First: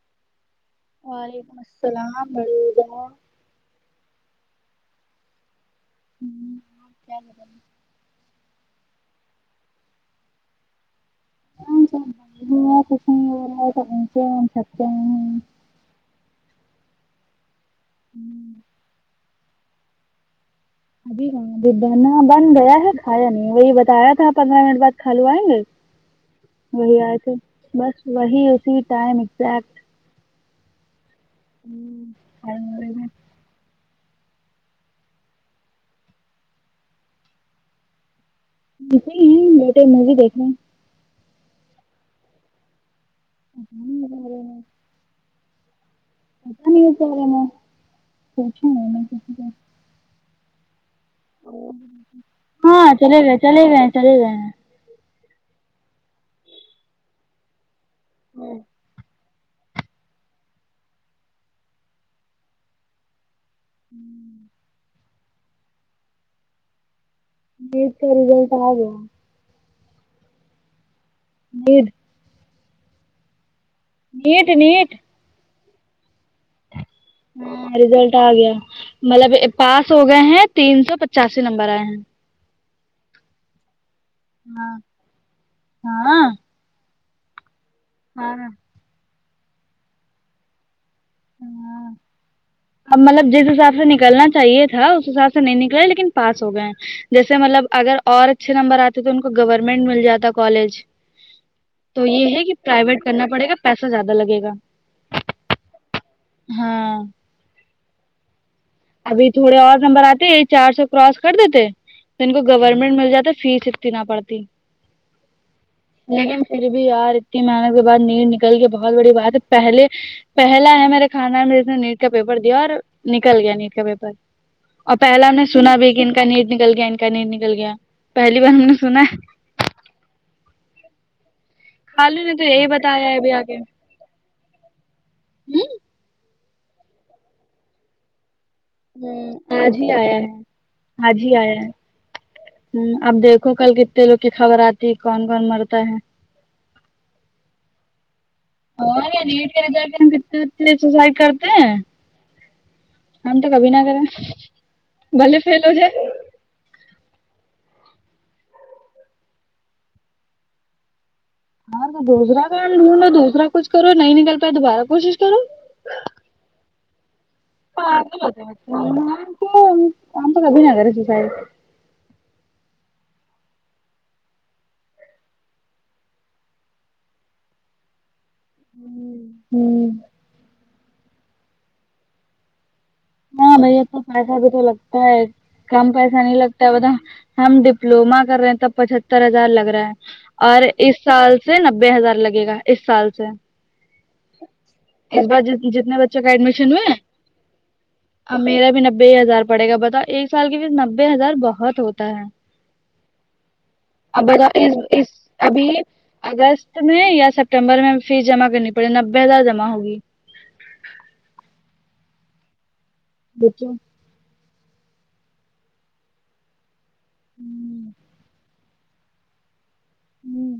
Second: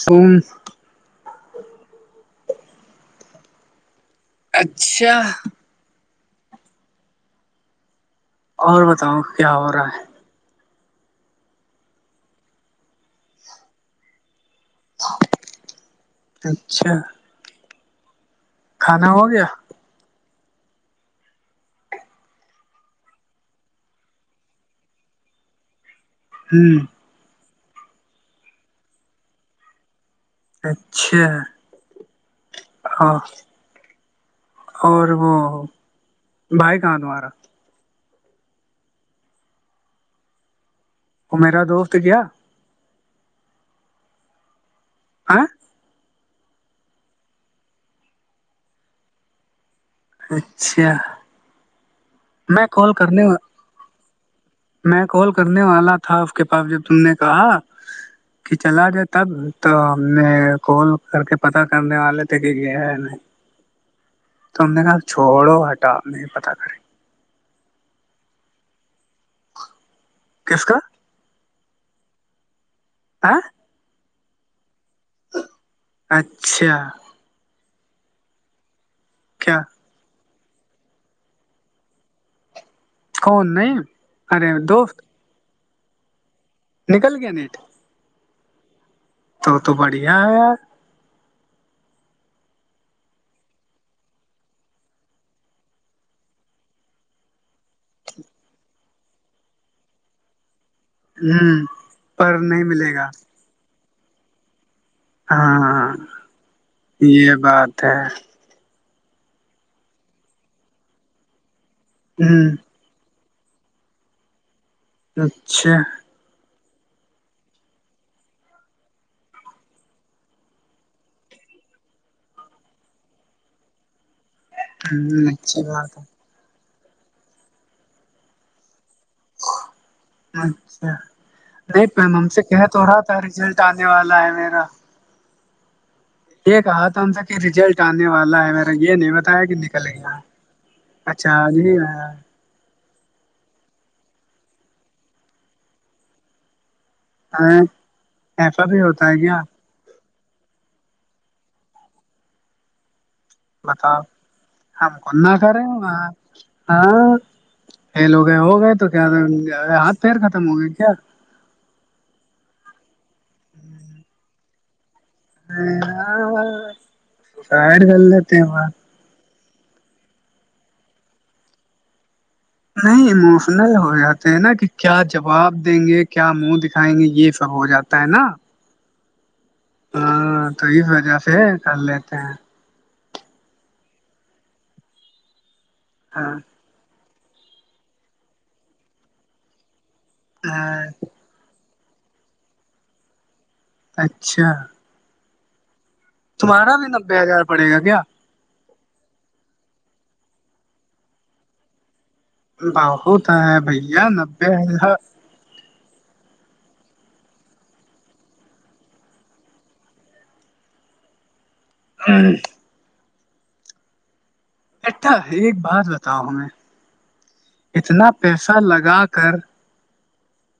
سوم وعلیکم السلامڑ اچھا کیا اور بتاؤ کیا ہو رہا ہے ہ س کشن سک ہیں اچھا ہوں کھانا ہو گیا ابھی ہاں اب بانا بن گیا ہے کھایا نہیں وہی بتایا تھا پندرہ منٹ بعد کھ لو آئیں گے ہوں وہی آئے تھے بس وہی اسی ٹائم ازیکٹ اچھا ہاں اور وہ بھائی کہاں تمہارا ے ہیں بیٹے موی دیکھ رہے ہیں وہ میرا دوست کیا [inaudible] ہاں پتا نہیں کیا کر رہے اچھا میں ہاں کال چلے کرنے گئے چلے گئے چلے گئے ہیں میں کال کرنے والا تھا اس کے پاس جب تم نے کہا کہ چلا جات تب تو ہم نے کال کر کے پتہ کرنے والے تھے کہ کیا ہے نہیں تم نے کہ چھوڑو ہٹا نہیں پتا کریں نیٹ کا رزلٹ آگیا کس کا [unintelligible] آ ہ نیٹ نیٹ اچھا ہاں ریزلٹ آ گیا مطلب کیا پاس ہو گئے ہیں تین سو پچاسی نمبر آئے ہیں کون نہیں ارے ہاں دوست ہاں نکل گیا نیٹ ہاں تو تو بڑھیا ہے یار ہاں [inaudible] اب مطلب جس حساب سے نکلنا چاہیے تھا اس حساب سے نہیں نکلے لیکن پاس ہو گئے ہیں جیسے مطلب اگر اور اچھے نمبر آتے تو ان کو گورمینٹ مل جاتا کالج ہوں تو یہ پر ہے کہ نہیں ملے پرائیویٹ گا کرنا پڑے گا پیسہ زیادہ لگے گا ہاں ہاں یہ بات ہے ابھی تھوڑے اور نمبر آتے یہ چار سو کراس کر دیتے تو ان کو ہ گورمنٹ گورمنٹ مل جاتا فیس اتنی نہ پڑتی اچھا لیکن پھر بھی یار اتنی محنت کے بعد نیٹ نکل کے بہت بڑی بات ہے پہلے پہلا ہے میرے خاندان میں نے نیٹ کا پیپر دیا اور نکل گیا نیٹ کا پیپر اور پہلا ہم نے اچھی سنا بھی بات کہ ہے ان کا نیٹ نکل گیا ان کا نیٹ نکل گیا پہلی بار ہم نے سنا اچھا نہیں میم خالو ہم نے سے یہی تو رہا بتایا تھا ہے ابھی رزلٹ آنے دیوالا ہے میرا جی یہ کہا تھا ہم سب کہ ریزلٹ آنے والا ہے میرا یہ نہیں بتایا کہ آج نکل ہی آیا گیا یہ ہے اچھا نہیں آیا ہوں اب دیکھو کل کتنے لوگ کی خبر آتی ہے کون کون مرتا ہے ا ایسا بھی ہوتا ہے کیا کیا کہتے ہیں کتنے بچے سوسائی کرتے ہیں ہم تو کبھی نہ کر بتاؤ یں ہم کو نہ بھلے کریں فیل ہو جائے ہاں فیل ہو گئے ہو گئے تو کیا ہاتھ پیر ختم ہو گئے کیا اورتو دوسرا کام ڈھونڈھو دوسرا کچھ کرو نہیں نکل پائے دوبارہ کوشش [inaudible] سائڈ کر لیتے ہیں بات تو ہم کبھی نہ کر یں سوسائڈ نہیں ایموشنل ہو جاتے ہیں نا کہ کیا جواب دیں گے کیا منہ دکھائیں گے یہ سب ہو جاتا ہوتا ہے نا ہوں ہاں تو اس وجہ سے کر لیتے ہیں ہاں بھیا تو پیسہ بھی تو لگتا ہے کم پیسہ ہاں نہیں لگتا ہم ڈپلوما کر رہے ہیں توب پچتر ہزار لگ رہا ہے اور اس سال سے نبے ہزار لگے گا اس سال سے اچھا جتنے بچے تمہارا بھی نبے ہزار پڑے گا کیا ا میرا بھی نبے ہزار پڑے گا بتاؤ ایک سال کے بیچ نبے ہزار بہت ہوتا ہے بہت ہے بھیا اب بتا نبے اس ہزار اس ابھی اگست میں یا سپٹمبر میں فیس جمع کرنی پڑے نبے ہزار جمع ہوگی ہاں دچو اٹھا ایک بات بتاؤ ہمیں اتنا پیسہ لگا کر ہوں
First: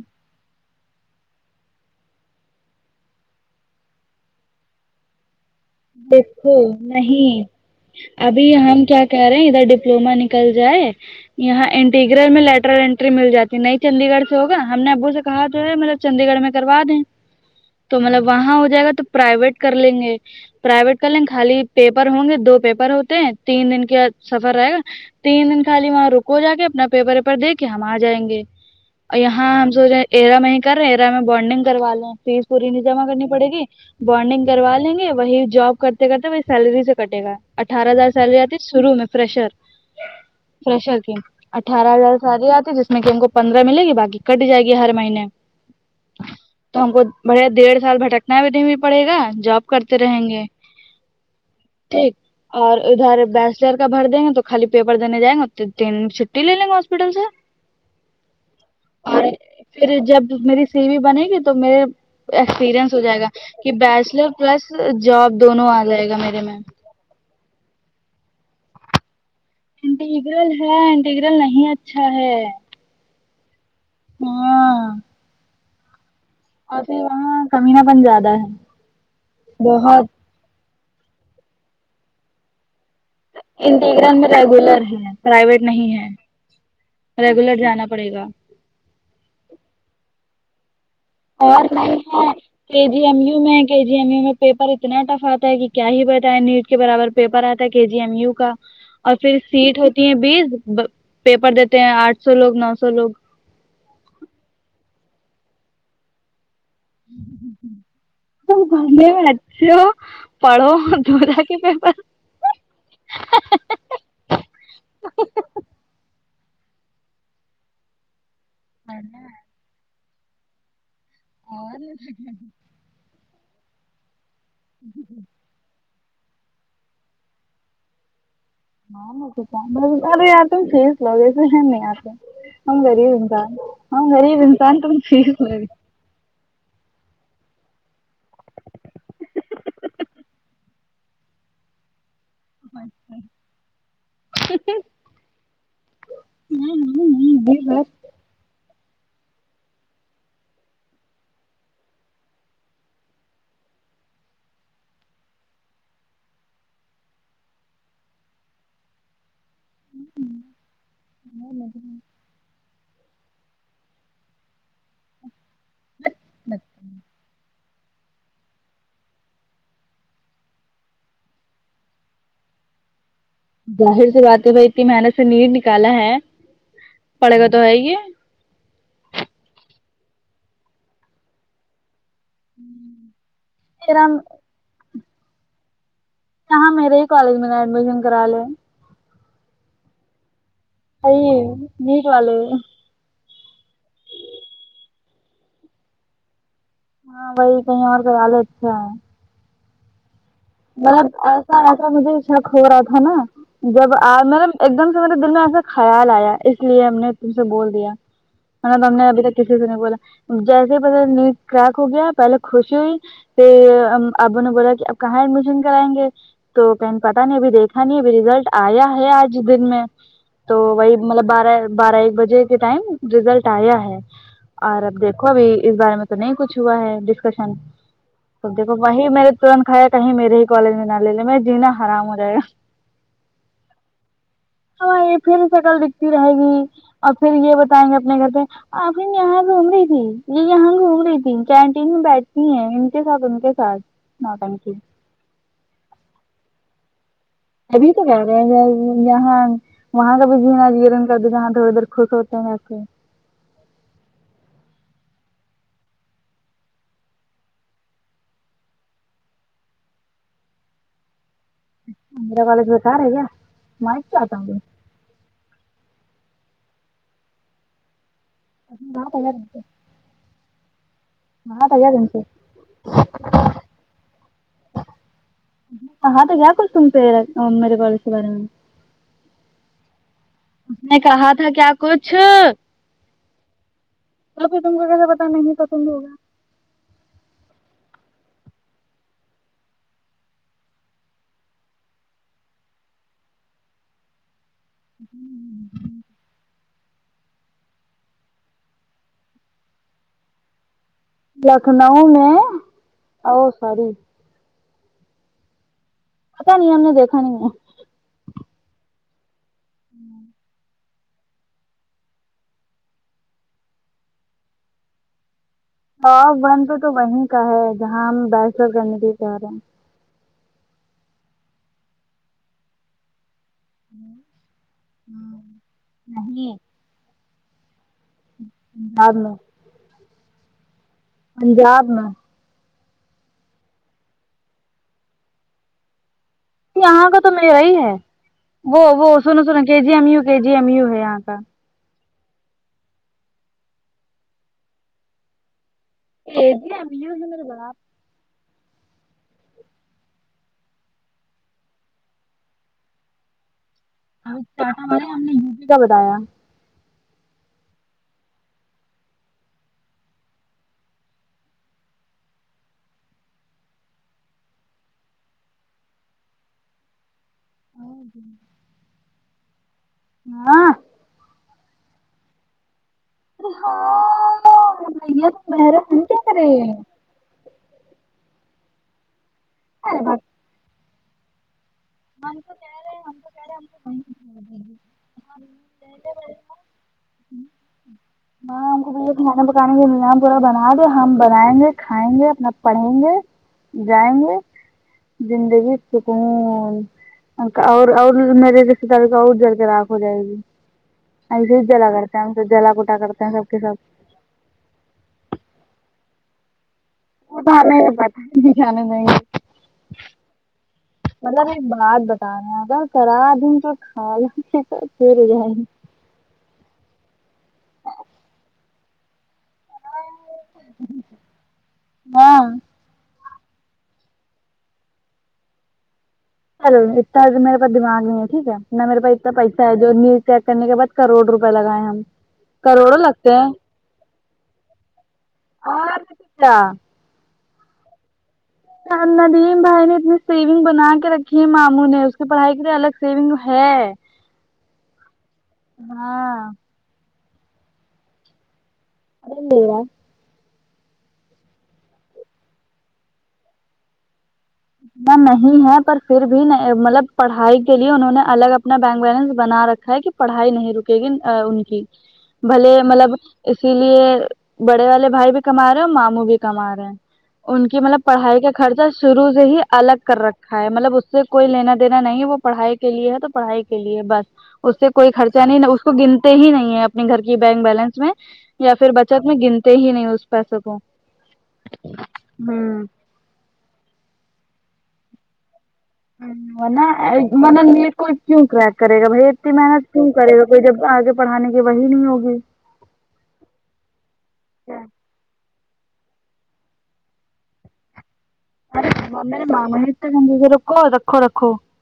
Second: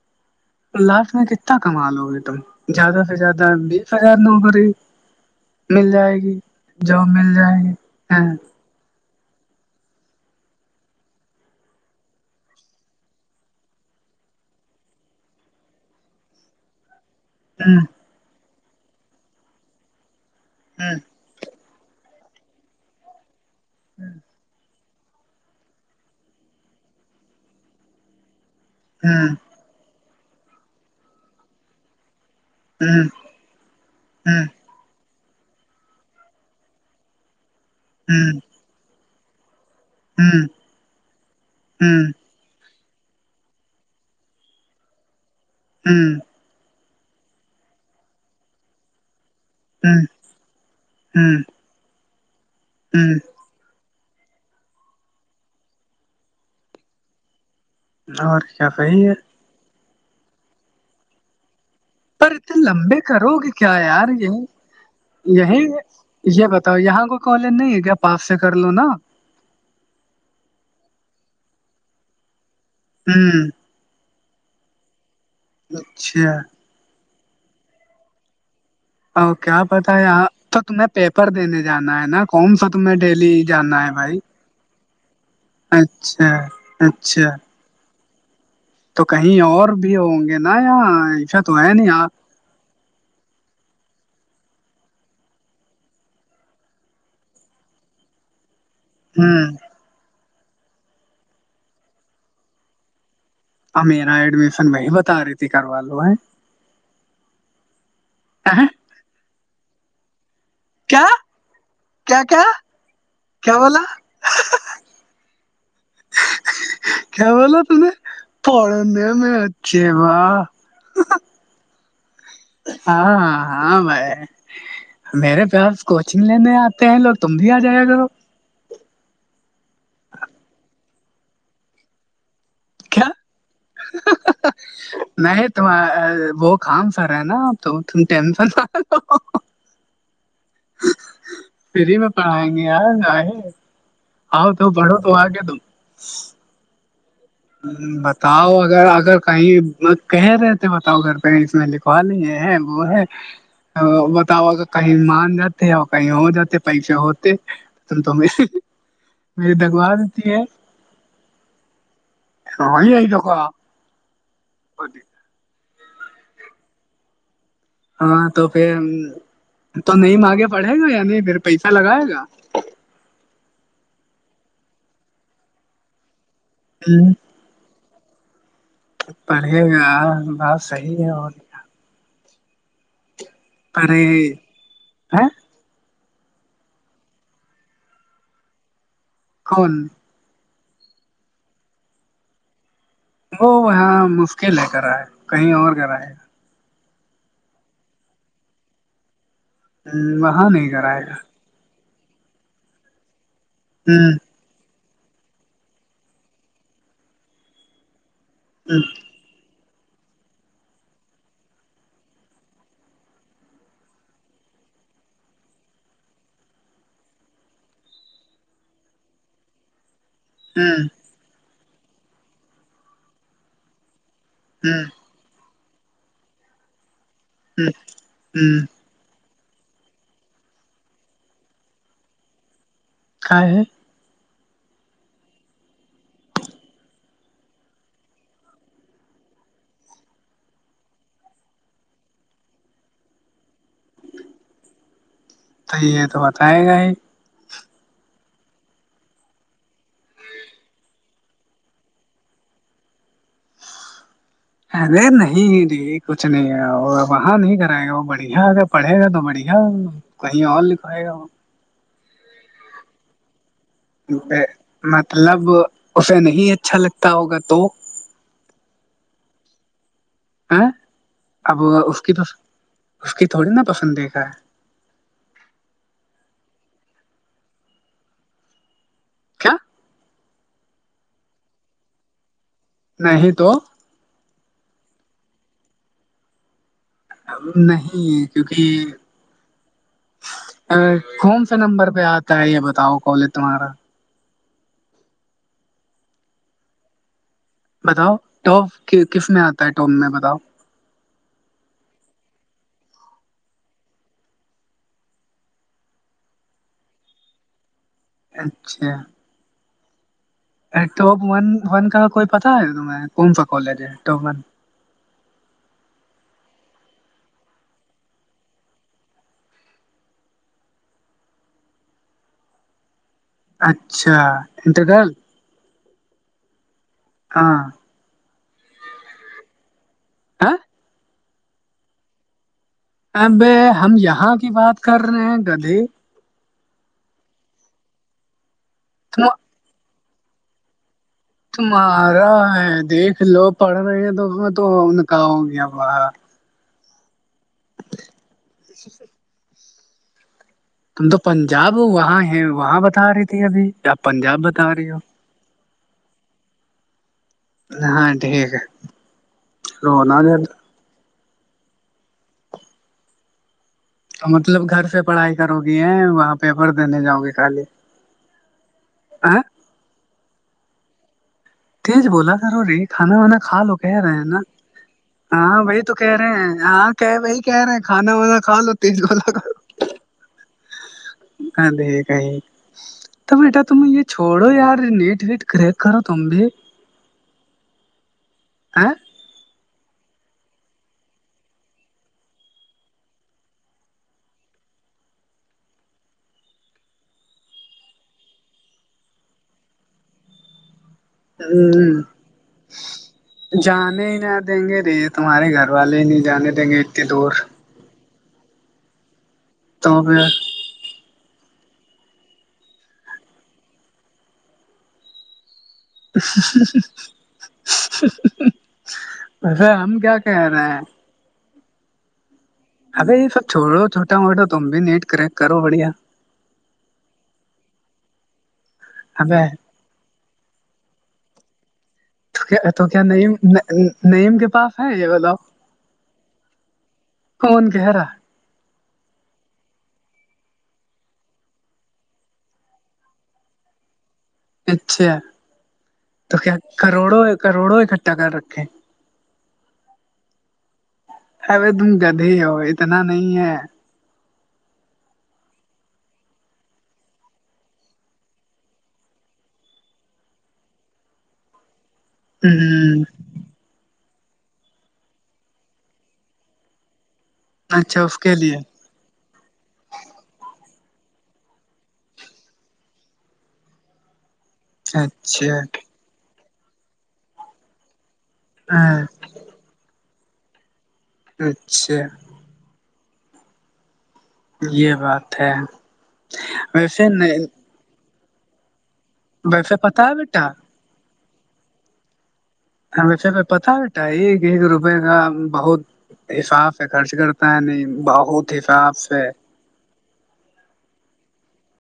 لاسٹ میں کتنا کما لو گے تم زیادہ سے زیادہ بیس ہزار نوکری مل جائے گی دیکھو جاب مل نہیں جائے گی ہاں ابھی ہم کیا کہہ رہے ہیں یہھر ڈپلووما نکل جائے یہاں انٹیگرریل میں لیٹر انٹری مل جاتی نہیں چنندی گڑھ سے ہوگا ہم نے ابو سے کہا جو ہے مطلب چنندی گڑھ میں کروا دیں ہوں تو مطلب وہاں ہو جائے گا تو پرائیویٹ کر لیں گے ہوں پرائیویٹ کر لیں گے خالی پیپر ہوں گے دو پیپر ہوتے ہیں تین دن کا سفر رہے گا تین دن خالی وہاں رکو جا کے اپنا پیپر ویپر دے کے ہم آ جائیں گے اور ہوں یہاں ہم سوچ رہے میں کر رہے ہیں ایرا میں بانڈنگ کروا لیں فیس پوری نہیں جمع ہوں کرنی پڑے گی ہوں ہوں ہوں بڈنگ کروا لیں گے وہی جاب کرتے کرتے وہی سیلری سے کٹے گا اٹھارہ ہزار سیلری آتی ہے شرو میں فریشر ہوں فریشر کی اٹھارہ ہزار ساری آتی جس نہیں ان کو پندرہ مل گی باقی کٹ جائے گی ہر مہینے ہوں تو ہم کو بڑے ڈڑھ سال بھٹکنا بھی دین پڑے گا جاب کرتے ہوں رہیں گے ہوں ٹھیک اور ہوں ادھر بس شیر کا بھر دیں گے تو خالی پیپر دینے جائیں گے تو تین چھٹی لے لیں گےاسپٹل سے اور کیا بائی ہے اور پھر جب میری سیوی بنے گی تو میر پر اتنے ایکسپیرنس لمبے ہو جائے گا کرو گے کیا کہ یار بیچلر یہی پلس جاب یہی دونوں آ جائے گا میرے یہ میں بتاؤ یہاں کو کالج نہیں ہے کیا پاپ سے کر لو نا انٹیگرل ہے انٹیگرل نہیں اچھا ہے ہوں ہاں اچھا اور پھر وہاں کمینہ بن زیادہ ہے اوک پت ہے بہت یاں تو تمہیں پیپر دینے جانا ہے نا کون سا تمہیں ڈیلی جانا ہے بھائی انٹیگرام میں ریگولر ہے پرائیویٹ نہیں اچھا ہے اچھا ریگولر جانا پڑے گا تو کہیں اور بھی ہوں گے نا یہاں ایسا تو اور ہے نہیں آپ ہے کے جی ایم یو میں کے جی ایم یو میں پیپر اتنا ٹف آتا ہے کہ کیا ہی بتائےیں نیو کے برابر پیپر آتا ہے کے جی ایم یو کا اور پھر ہوں سیٹ ہوتی ہیں بیس پیپر دیتے ہیں آٹھ سو لوگ نو سو لوگ آ میرا ایڈمیشن وہی بتا رہی تھی کروا لو ہے اہے، ب م پڑھو کیا د تھاا کے پیپر کیا کیا کیا بولا کیا بولو نے پڑے نمچ اور ہاں ہاں ہاں بھائی میرے کوچنگ لینے آتے ہیں لوگ تم بھی آ جائے گا اںار آتے لوگ ایسے نہیں آتے ہم کیا غریب ہاں غریب انسان تو فھیک نہیں گی تم وہ کام سرا ہے نا تو تم ٹیمپل فری میں پڑھائیں گے آ آ آؤ تو پڑھو تو آگے تو ہ ہ ہ بات بتاؤ اگر اگر کہیں کہ رہے تھ بتاؤ گھر پ اس میں لکھوا لیے وہ ہے بتاؤ کہ کہیں مان جاتے اور کہیں ہو جاتے پیسے ہوتے تم تو میری دگوا دیتی ہے نہیں یہئی توک [unintelligible] ہاں تو پھر تو نہیں آگے پڑھے گا یا نہیں پھر پیسہ لگائے گا ظاہر سی بات ہے بھائی اتنی محنت سے نیر نکالا ہے ہوں پڑے تو ہے گی پڑھھیے گا بات صحیح ہے اور ہوں پرے کہاں میرے ہی کالج میں نا ایڈمیشن کرا لے ان ائی نیک والے وہ وہاں مشکل ہے کرا ہے کہیں اور کر ہے ہاں وہی کہیں اور کئی آالے اچھے ہیں وہاں نہیں کرائے مطلب گا ایسا ایسا مجھےا ہو رہا تھا نا جب ہوں مطلب ایک دم سے مطلب دل میں ایسا خیال آیا اس لیے ہم نے تم سے بول دیا مطلب ہم نے ابھی تک کسی سے نہیں بولا جیسے پس نیند کریک ہو گیا پہلے خوشی ہوئی آبو نے بولا کہ اب کہاں ہے مجھ کرائیں گے تو کہ پتا نہیں ابھی دیکھا نہیں ابھی رزلٹ آیا ہے آج دن میں تو ہ ہ وہی مطلب بارہ بارہ ایک بجے کے ٹائم رزلٹ آیا ہے اور ہوں اب دیکھ دیکوب اس بارے میں تو نہیں کچھ ہوا ہے ڈسکشن ہ سب ہ دیکھو وہیں میر نے ترنت کھیا کہیں میرے ہی کالج میں نہ لے لیں میں جینا آرام ہو جائے گا ک ہے ہاں یہ پھر شکل دکھتی رہے گی اور پھر یہ بتائیں گے اپنے گھر پہ آپن یہاں گھوم رہی تھی یہ یہاں گھوم رہی تھی کینٹین میں بیٹھتی ہیں ان کے ساتھ ان کے ساتھ ہاں تھینکو تو یہ تو بتائے گا ہی ابھی تو کر رہے ہیں یہاں وہاں کا بھی جین جیر ان کا د جہاں دھر ادھر خوش ہوتے ہیں ویسے ارے نہیںی کچھ نہیں ہے وہاں نہیں کرائے گا وہ بڑھیا اگر پڑھے گا تو بڑھیا کہیں اور لکھوائے گا اندر والالج بسار ہے گیا مطلب اسے نہیں اچھا لگتا ہوگا تو ا پہے ا اب کیا اس تم کی سے پس اس کی تھوڑی نا پسند د گا ہے ہاں تو کیا کر سم پہا میرے کالج کے بارے میں کیا [unintelligible] [inaudible] اس نے کہا تھا کیا کچھ نہیں تو توب پھر تم کو کیسے پتا نہیں تو تم ہوا نہیں ہے کیونکہ کون سےا نمبر پہ آتا ہے یہ بتاؤ کالج تمہارا ہ [unintelligible] [inaudible] بتاؤ ٹاپ کس میں آتا ہے ٹاپ میں بتاؤ لکھنؤ میں او ساری پتا نہیں ہم نے دیکھا نہیں ہے اچھا ہوں ا ٹاپ ون ون کا کوئی پتاہ ہے تمہیں کون سا کالج ہے ٹاپ ون ہاں بن تو تو وہیں کا ہے جہاں ہم بیسلر کرنے کے لیے چاہ رہے ہیں اچھا انٹر گل نہیں ہاں آ ن [unintelligible] [inaudible] ہ [unintelligible] [inaudible] پنجاب ن ابے ہم یہاں کی بات کر رہے ہیں گدھی یہاں کا تو میرا ہی ہے وہ وہ تم سنو سنو K G M U K G M U ہے یہاں کا تمہارا ہے دیکھ لو پڑھ رہے ہیں تو تو ان کا ہو گیا باہ جیمی ہو میرے بڑاپ [inaudible] تم تو پنجاب وہاں ہے وہاں بتا رہی تھی ابھی آپ ا پنجاب چٹا بتا رہی ہو ہمے ہم نے یو پی کا بتایا ہاں ٹھیک ہے رونا جد مطلب گھر سے پڑھائی کرو گی ہے وہاں پیپر دینے جاؤ گی خالی اور جی آ [unintelligible] [inaudible] ہاں تج بولا سرو ری کھانا وانا کھا لو کہہ رہے ہیں نا بھیا تم ہاں وہی بحران ہم کیا کرے تو ہم کہہ رہے ہیں آ ہم کہ وہی کہہ رہے ہیں کھانا وانا کھا لو تیز گ ارے با [inaudible] تو کہہ رہے ہیں ہم کو تو بیٹا تم یہ چھوڑو یار نیٹ وٹ کریک کرو تم بھی وہیں [inaudible] [inaudible] کھانا پکانے کا انتظام پورا بنا دو ہم بنائیں گے کھائیں گے اپنا پڑیں گے جائیں گے زندگی سکون اور اور میرے رشتے داریوں کا اور جل کے راکھ ہو جائے گی ایسے ہی جلا کرتے ہیں ہم سب جلا کوٹا کرتے ہیں سب کے سب [inaudible] دیں گے ری یہ تمہارے گھر والے نہیں جانے دیں گے اتنی دور [inaudible] تو [inaudible] مطلب ایک بات بتا رہے اگر کرا دن تو کھا جا پھر جائے گی ارے ہم کیا کہہ رہے ہیں ہاں ابہی یہ سب چھوڑو چھوٹا موٹا تم بھی نیٹ کریک کرو بڑھیا چلو اتنا تو میرے پاس دماغ نہیں ہے ٹھیک ہے نہ میرے پاس اتنا ابے پیسا ہے نیوز چیکنے کے بعد کروڑ روپئے لگائے ہم تو کروڑوں کیا نیم لگتے ہیں نیم کے پاس ہے یہ وہ لوگ اور کیا کون کہہ رہا ندیم بھائی نے اتنی سیونگ بنا کے رکھی ہے ماموں نے اس کی پڑھائی کے لیے الگ سیونگ ہے اچھا تو ہاں کیا کروڑوں کروڑوں اکٹھا کر رکھے [inaudible] اب تم گدے ہی ہو اتنا نہیں ہے اتنا [inaudible] نہیں ہے پر پھر بھی مطلب پڑھائی کے لیے انہوں نے الگ اپنا بینک بیلنس بنا رکھا ہے کہ پڑھائی نہیں رکے گی ان کی بھلے ہ مطلب اسی لیے بڑے والے بھائی بھی کما رہے ہیں اور ماموں بھی کما رہے ہیں ان کی مطلب اچھا اس کے پڑھائی کا لیے خرچہ شروع سے ہی الگ کر رکھا ہے مطلب اس سے کوئی لینا دینا نہیں وہ پڑھائی کے لیے ہے تو پڑھائی کے لیے بس اس سے کوئی خرچہ اچھا نہیں اس کو گنتے ہی نہیں ہے اپنے گھر کی بینک بیلنس میں یا پھر ہاں بچت میں گنتے ہی نہیں اس پیسے کو اچھا ہوں یہ بات ہے ورنہ ویسے نہیں کوئی کیوں کریک کرے گا بھائی اتنی ویسے محنت پتا کیوں ہے کرے گا بیٹا کوئی جب آگے پڑھانے کی وہی نہیں ہوگی ہمیں پھر پتا ہے ایک ایک روپے کا بہت حساب سے خرچ کرتا ہے نہیں بہت حساب سے ہاں نت گنگ کے رکھو رکھو رکھو